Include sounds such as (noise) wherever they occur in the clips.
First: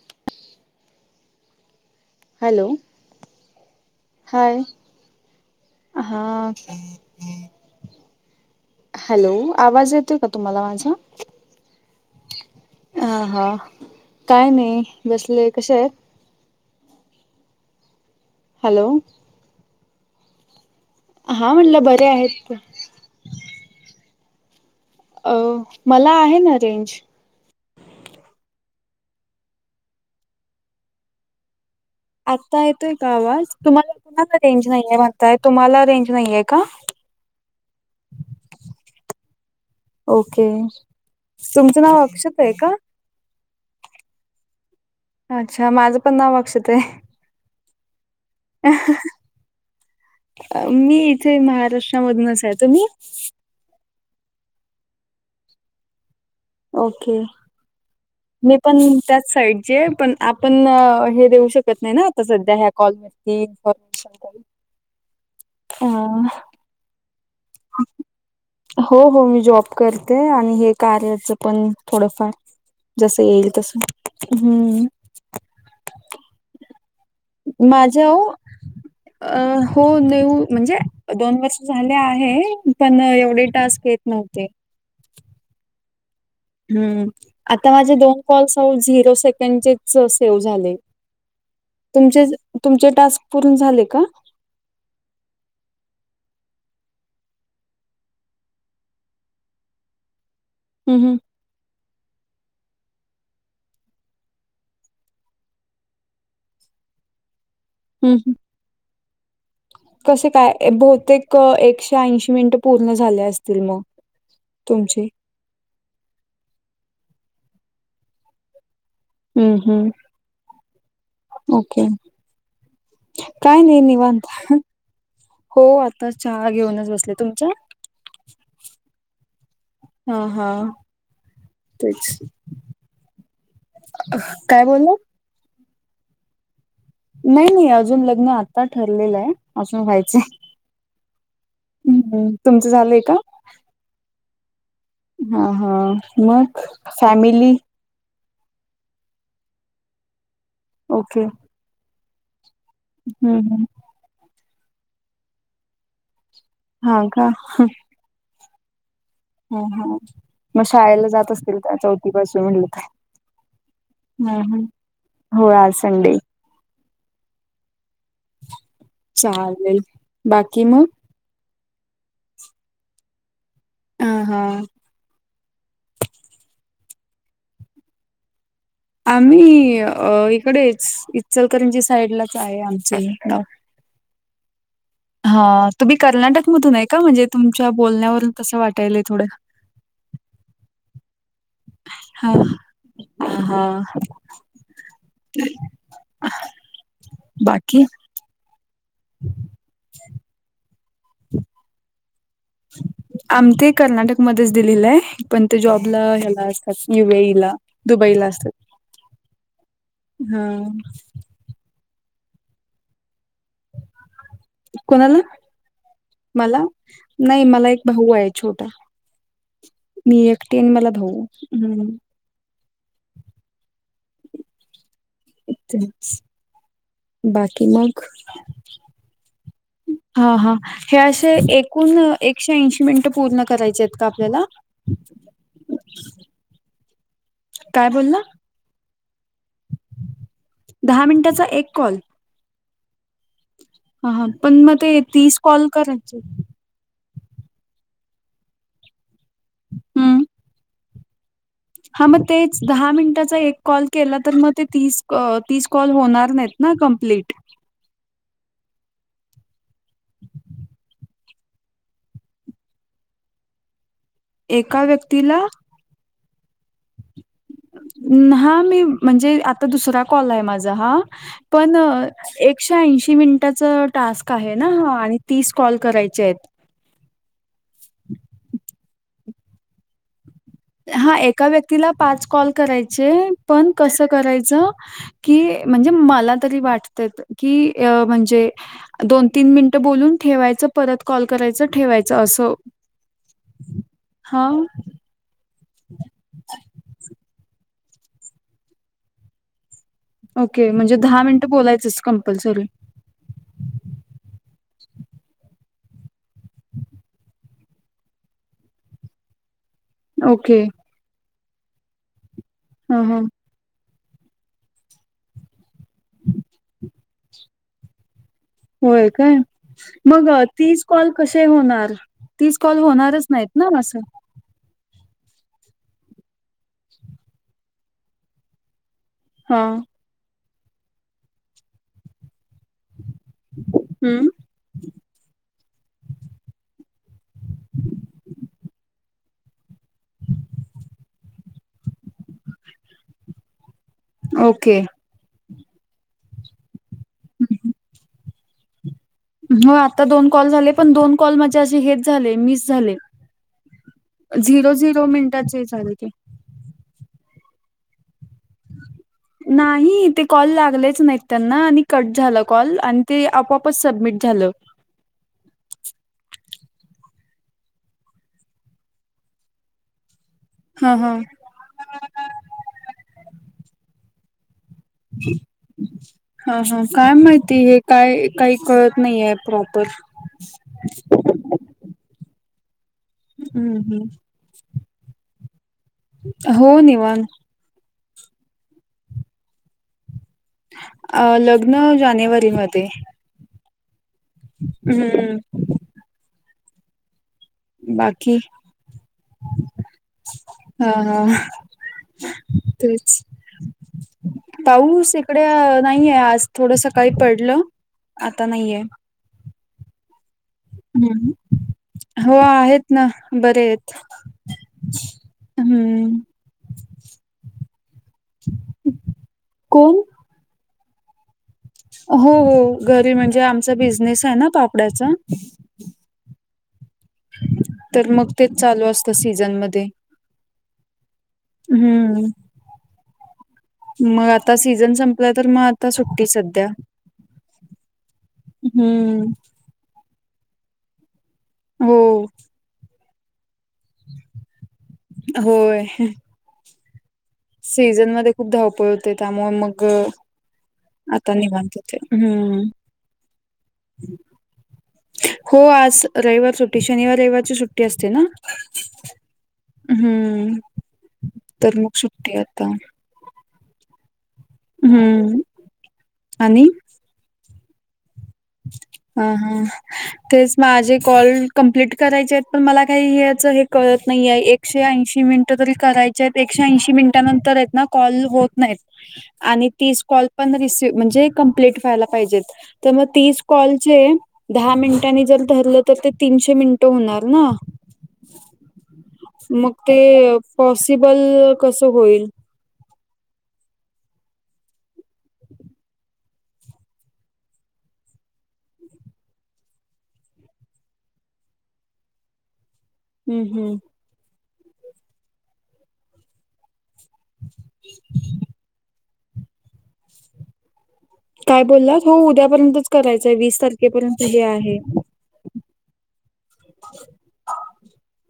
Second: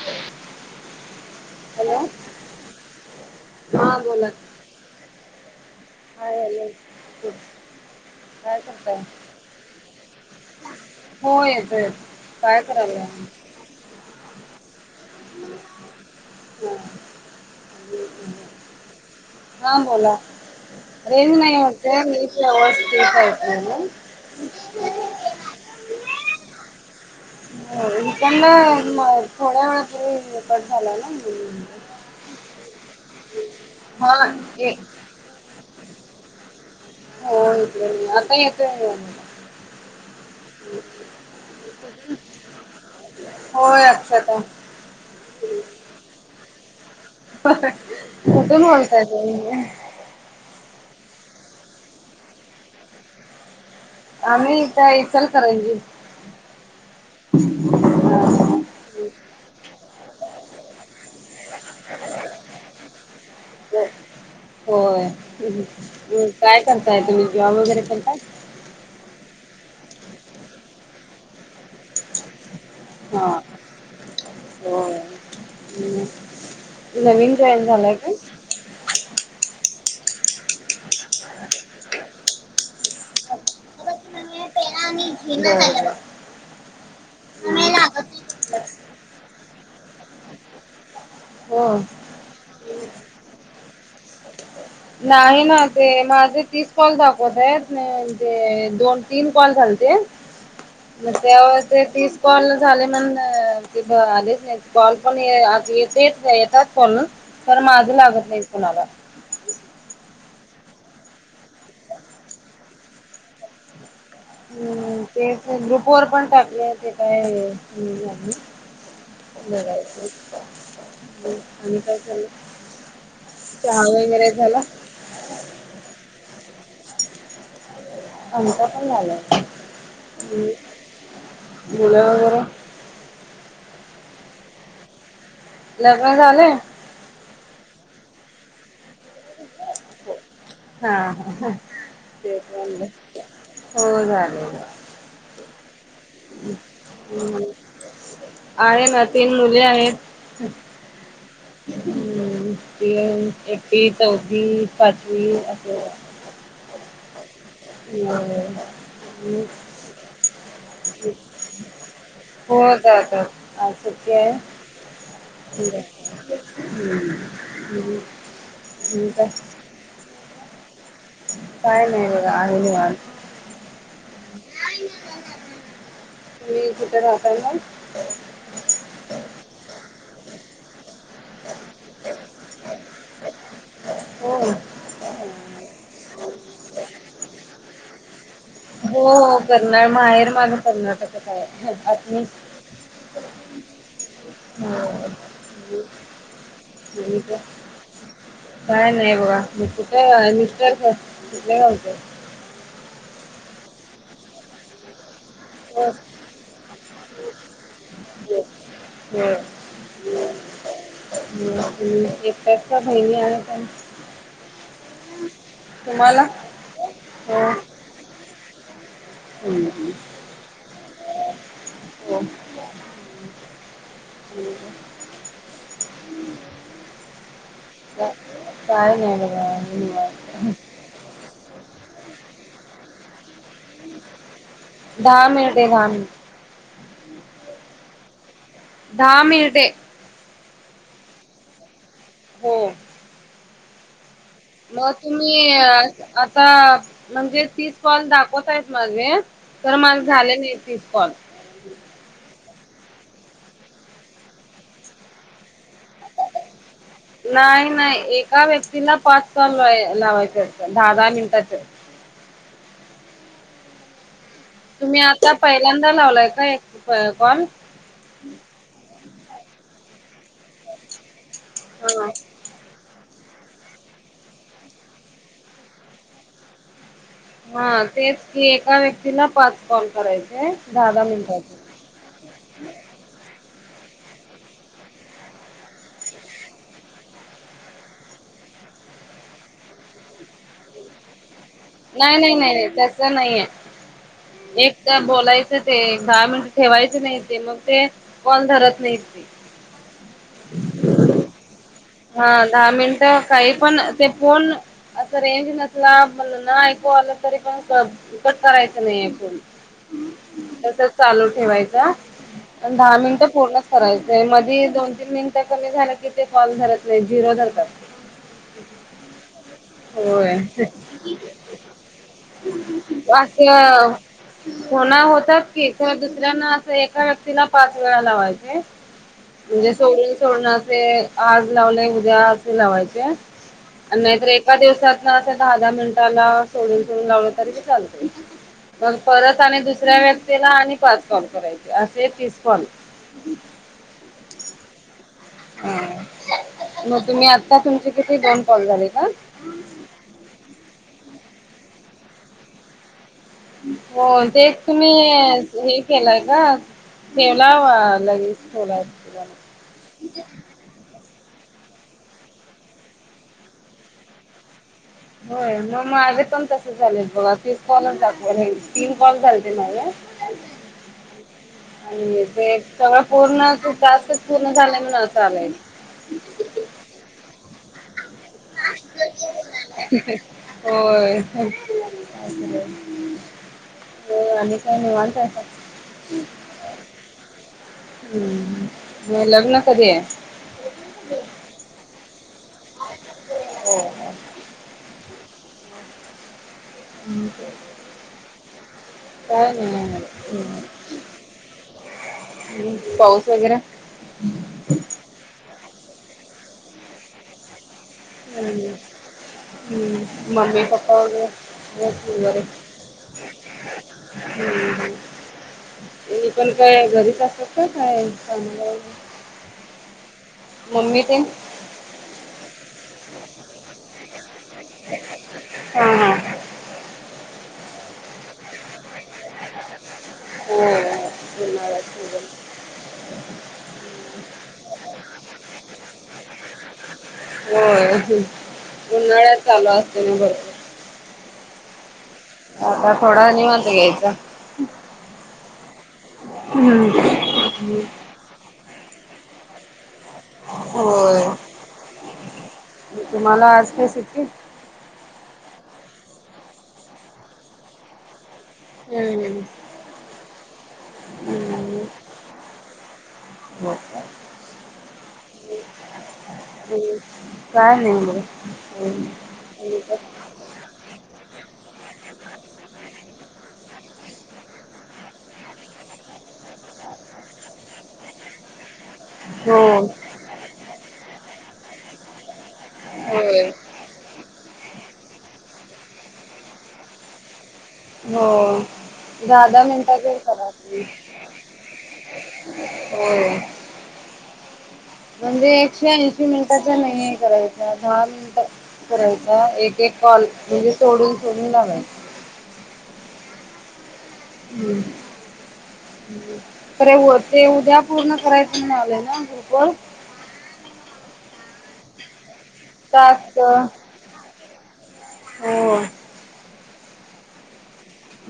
(inaudible) Hello hello हा बोला hi हा काय हॅलो काय करताय हॅलो आवाज येतोय का तुम्हाला माझा हो येतोय काय करायला आ हां काय नाही बसले कशे येत हा (unintelligible) हॅलो. हा बोला रेज हा नाही म्हणलं वाटत बरे आहेत. त. ह्. अ मला आहे ना रेंज. इकना थोड्या वेळ तरी रकट झाला ना मु. आत्ता येतोय का आवाज तुम्हाला कुणाला रेंज ये नाहीये म्हणताय तुम्हाला रेंज नाहीे का. बोल बोल आता येत का? ओके, तुमचं नाव अक्षत आहे का? होय अक्षता अच्छा माझं पण नाव अक्षेत आहे. कुठून बोलताय तुम्ही. मी इथे महाराष्ट्रामधूनच आहे, तुम्ही. आम्ही, इथं इचलकरंजी. ओके. मी पण त्याच साईडची आहे. पण आपण हे देऊ शकत नाही ना आता सध्या ह्या कॉल त हा. (inaudible) होय काय करताय तुम्ही जॉब वगैरे करताय. हो हो मी जॉब करते आणि हे कार्याचं पण थोडंफार. जसं हा येईल तस हम्म. (inaudible) हम्म. माझ्याऊ अ हो नेऊ म्हणजे दोन वर्ष झाले आहे पण एवढे टास्क येत नव्हते. (inaudible) बर बर. हम्म आता माझे दोन कॉल्स झिरो सेकंडचेच सेव्ह झाले. हो. तुमचेच-तुमचे टास्क पूर्ण झाले का. नाही ना ते माझे तीस कॉल दाखवत आहेत (unintelligible) ते दोन तीन कॉल झालते. (unintelligible) म (unintelligible) ते तीस कॉल झाले (unintelligible) म्हण-अं ते-भ आलेच नाही कॉल पण (unintelligible) आ येतच नाही येतात. (unintelligible) ण तर माझं हम्म. लागत नाही कुणाला. कसे काय बहुतेक एकशे ऐंशी मिनिटं पूर्ण झाले असतील मग. हम्म तुमची ते ग्रुप वर पण टाकले ते (unintelligible) काय हम्म हम्म बघायचं (inaudible) आणी-आणी ओके काय चालू. काय न्हइ निवांता हो आताच चहा घेऊनच बसले तुमच. (inaudible) आमता पण झालाय हा हा (inaudible) तेच मुलं वगैरे. (unintelligible) काय बोललं. लग्न झालंय. नई नई अजून लग्न आता ठरलेलंय अजून व्हायच. हा ते हो ना. (inaudible) (unintelligible) झा. हा हा मख फॅमिली. आहे ना तीन मुली आहेत. ओके हम्म हम्म (unintelligible) हम्म एकवी चौथी पाचवी अस. हा का. (unintelligible) (inaudible) हम् हा हा. मग शाळेला जात असतील त्या चौथीपासून हो म्हणलं तर- जातात आज सुट्टी (unintelligible) आहे हम ह. होय आज संडे. हम्. (unintelligible) चालेल बाकी म काय नई बगा आहे निवांत- हा हा तुमी कूठे राहताय मग आम्ही अ इकडेच इचलकरंजी साईडलाच आहे आमच हे गाव होय. हा तुम्ही कर्नाटकमधून आहे का म्हणजे तुमच्या बोलण्यावरून तसं वाटायलय हो थोडं. हो कर्नाळ माहेर माझ कर्नाटकच हाय आतनी हा हा हा हा म अजून काय बाकी काय नई बगा मी कुठ अ मिस्टर कुटल्या गावच आमते कर्नाटकमध्येच दिलेलय. पण ते हो जॉबला हेला असतात यु ए ईला दुबईला असतात. हा हा म बाकी इकडच्या बहिणी आहे काय कोणाला मला नई मला एक भाऊय छोटा हम्म हम्म तीन मला भाऊ हूं हो. आणि काय बाकी मग का- काय नाय बघा हा हा निवांत हे असे एकूण एकशे ऐंशी मिनिटं पूर्ण करायचे आहेत का आपल्याला दहा मिनिटे दहा मिनिटे काय बोल ला दहा मिनिटे दहा मिनिटाचा एक कॉल हो. हा हा पण मग म ते तीस तुम्ही अ कॉल करायचे आता म्हणजे तीस कॉल दाखवतायत माझे खरं माझ हम्म झाले नाय तीस कॉल हा मग तेच दहा मिनिटाचा एक कॉल केला तर मग ते तीस अ तीस कॉल होणार नाहीत ना कम्प्लीट नाही नाही एका व्यक् तिला पाच काल लाव लावायचे असत दहा दहा मिनिटाच एका तुम्ही आता व्यक्तीला पहिल्यांदा लावलाय का एक प कॉल हा मी म्हणजे आता दुसरा कॉल आहे माझा हा पण हा एक एक्से ऐंशी मिनिटाच टास्क आहे ना आणि तीस कॉल करायचेयेत हा तेच की एका व्यक्तीला पाच कॉल करायचे दहा दहा हा एका मिनिटाचे. व्यक्तीला पाच कॉल करायचे पण कसं करायचं की म्हणजे मला तरी वाटत की अ म्हणजे दोन तीन मिनिटं बोलून ठेवायचं परत कॉल करायचं नाय ठेवायचं नाय असं. नाय नाय तस हां, नाहीये एक काम बोलायचं ते दहा मिनिट ठेवायचं नाही ते मग ते कॉल धरत नाहीत ते ओके म्हणजे दहा मिनट बोलायचंच हा कंपल्सरी. दहा मिनट काही पण ते फोन असं रेंज नसला म्ह न ऐकू आलं तरी पण कर कट करायचं नाहीये फोनं ओके चालू ठेवायचा दहा हां, हां. मिनिट पूर्ण करायचंय मधी दोन तीन मिनिटं कमी झालं की ते कॉल धरत नाही झिरो धरतात, होय काय. मग होय तीच कॉल कसे होणार तीच कॉल होणारच नाहीत ना असं. कोणा होतात की तर दुसऱ्यांना असं एका व्यक्तीला पाच वेळा लावायचे. म्हणजे हां. सोडून सोडणाचे आज लावले उद्या असे लावायचे. आम्रे. हं. एका दिवसात ना त्या दहा दहा मिनिटाला सोडून सोडून लावलं तरी ते चालत. मग परत आणि दुसऱ्या व्यक्तीला आणि पाच कॉल करायचे असे तीस कॉल. हम्. ओके. हा मग तुम्ही आता तुमचे किती दोन कॉल झाले का. हो आता दोन कॉल झाले पण दोन कॉल माझे असे हेच झाले मिस झाले. हो ते तुम्ही मिनिटाचे हे झाले ते. केलंय का. ठेवलावा लगेच ठेवला. नाही ते कॉल लागलेच नाहीत त्यांना आणि कट झालं कॉल आणि ते आपोपच सबमिट झालं. होय मग मग माझे पण तस झाले बघा तीस कॉलच दाख तीन कॉल झालेते नाही. हा हा. आणि ते सगळं पूर्णू तासच पूर्ण झालाय म्हण असं आलंय. ह हा काय माहिती हे काय काही कळत नाही आहे प्रॉपर. हो. हम्म हम्म. धन्यवाद सा. हो निवान. हम्म लग्न कधी आहे. अ लग्न जानेवारीमध्ये. हो. हम्म. ह. बाकी. काय नाही हा हा तेच पाऊस वगैरे. पाऊस इकडे नाहीये आज थोडं सकाळी पडलं. आता हम्म नाहीये. हम्म मम्मी प्पा. हम् हो आहेत ना बरे आहेत. हम्म ते पण काय घरीच असत का काय चांगलं. कोण? मम्मी ट. हो हो घरी म्हणजे आमचा बिझनेस आहे ना पापड्याचा. ह हा. तर मग तेच चालू असत. सीझन म हो उन्हाळ्यात होय हम्म. मग आता सीझन संपला तर मग आता सुट्टी सध्या. होय हम्म उन्हाळ्यात चालू असते ना बर. हो. आता थोडा नि वांद ग इचा. होय. हम्. सीझन मध्ये खूप धावपळ होते त्यामुळे मग. होय. आतानीवतते हम्म. तुम्हाला आज काय सुटी. हो आज रविवार सुट्टी शनिवार रविवारची सुट्टी असते ना. हम्म. हम्म तर मग सुट्टी आता. म (inaudible) ह् आणि काय नाही. ह हा तेच माझे कॉल कंप्लीट करायचे आहेत पण मला काही हे कळत नाही आहे. एकशे ऐंशी मिनिटं तरी करायचे आहेत एकशे ऐंशी मिनिटानंतर आहेत ना कॉल होत नाहीत. आणि हो. ती कॉल पण रिसीव म्हणजे कप्लेट व्हायला पाहिजेत तर मग ॉल दहा मिनिटांनी जर धरलं तर ते तीनशे मिनिट होणार ना, हो. दहा दहा मग ते मिनिटाचेच करा पॉसिबल कस होईल? हो म्हणजे एकशे ऐंशी मिनिटाच्या नाहीे करायेत दहा मिनिट करायचा एक एक कॉल म्हणजे सोडून सोडून लावा. हम्म हम्म हम् तरे ते उद्या पूर्ण करायच ना आला ना ग्रुप वर काय बोललास हो उद्यापर्यंतच करायचंय टास्क विस तारखेपर्यंत हो.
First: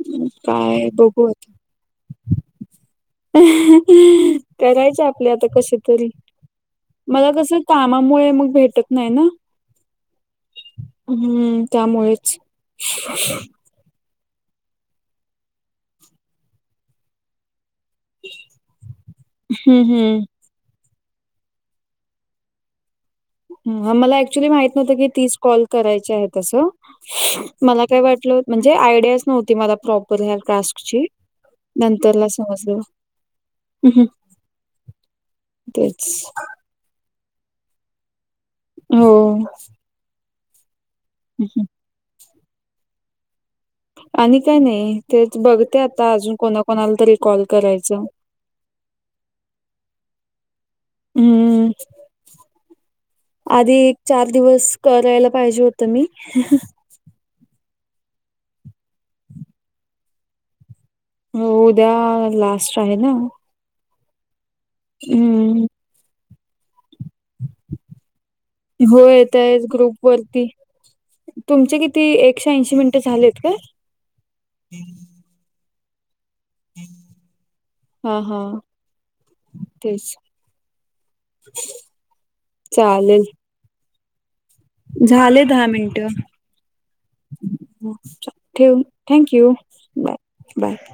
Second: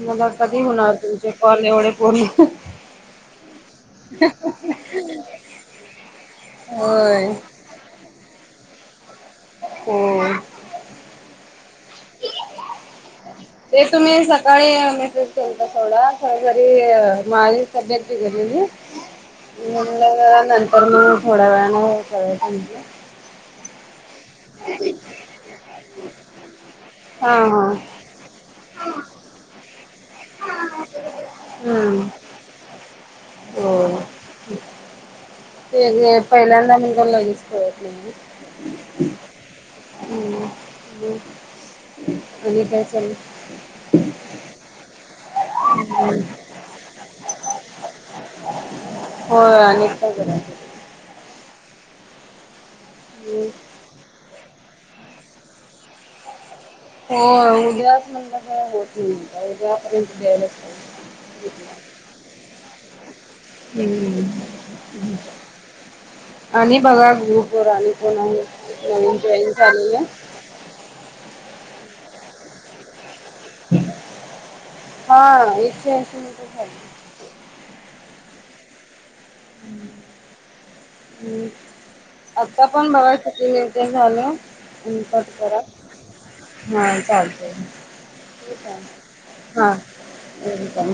मला कधी काय होणार बघू तुमचे आता कॉल एवढ पूर्ण करायचे आपले आता कसे तरी होय. मला कसं कामामुळे मग भेटत नाही ना, होय. हम्म त्यामुळेच ते तुम्ही सकाळी मेसेज केलता सवडा ससरी मा तब्येत बिघडलेली. तर हम्म मग हम्म थोड्या वेळाने हे कर ह आम्हाला अक्चुली माहित नव्हतं की तीस कॉल करायची आहे तसं हा हा मला काय वाटलं. म्हणजे आयडियाच नव्हती मला प्रॉपर ह्या टास्कची हम्म नंतरला समजलं हो हं, हं. ते तेच. पहिल्यांदा म का लगेच ह हो हम्म ब अच्क (inaudible) आणि काय चालला. आणि काय नाही तेच बघते आता अजून कोणाकोणाला तरी कॉल करायचं. होय आणी काय करायचा. हम्म आधी चार दिवस करायला पाहिजे होतं मी हो उद्याच म्हणंतर होत नाही का उद्यापर्यंत द्यायलाच हो उद्या लास्ट आहे ना हम्म हं. आणि बघा म प राणी हो, पणाजॉई झा येतायत आहे (inaudible) ग्रुपवरती. तुमचे किती एकशे ऐंशी मिनट झालेत का? हा एकशे ऐशी मिनिट झाले. हा हा तेच हम्म आता पण बाबा चालेल. किती हे ते झालं. झाले दहा मिनट हा चालतंय ठीक ठेव आहे थँक यू हा बाय बाय वेलकम.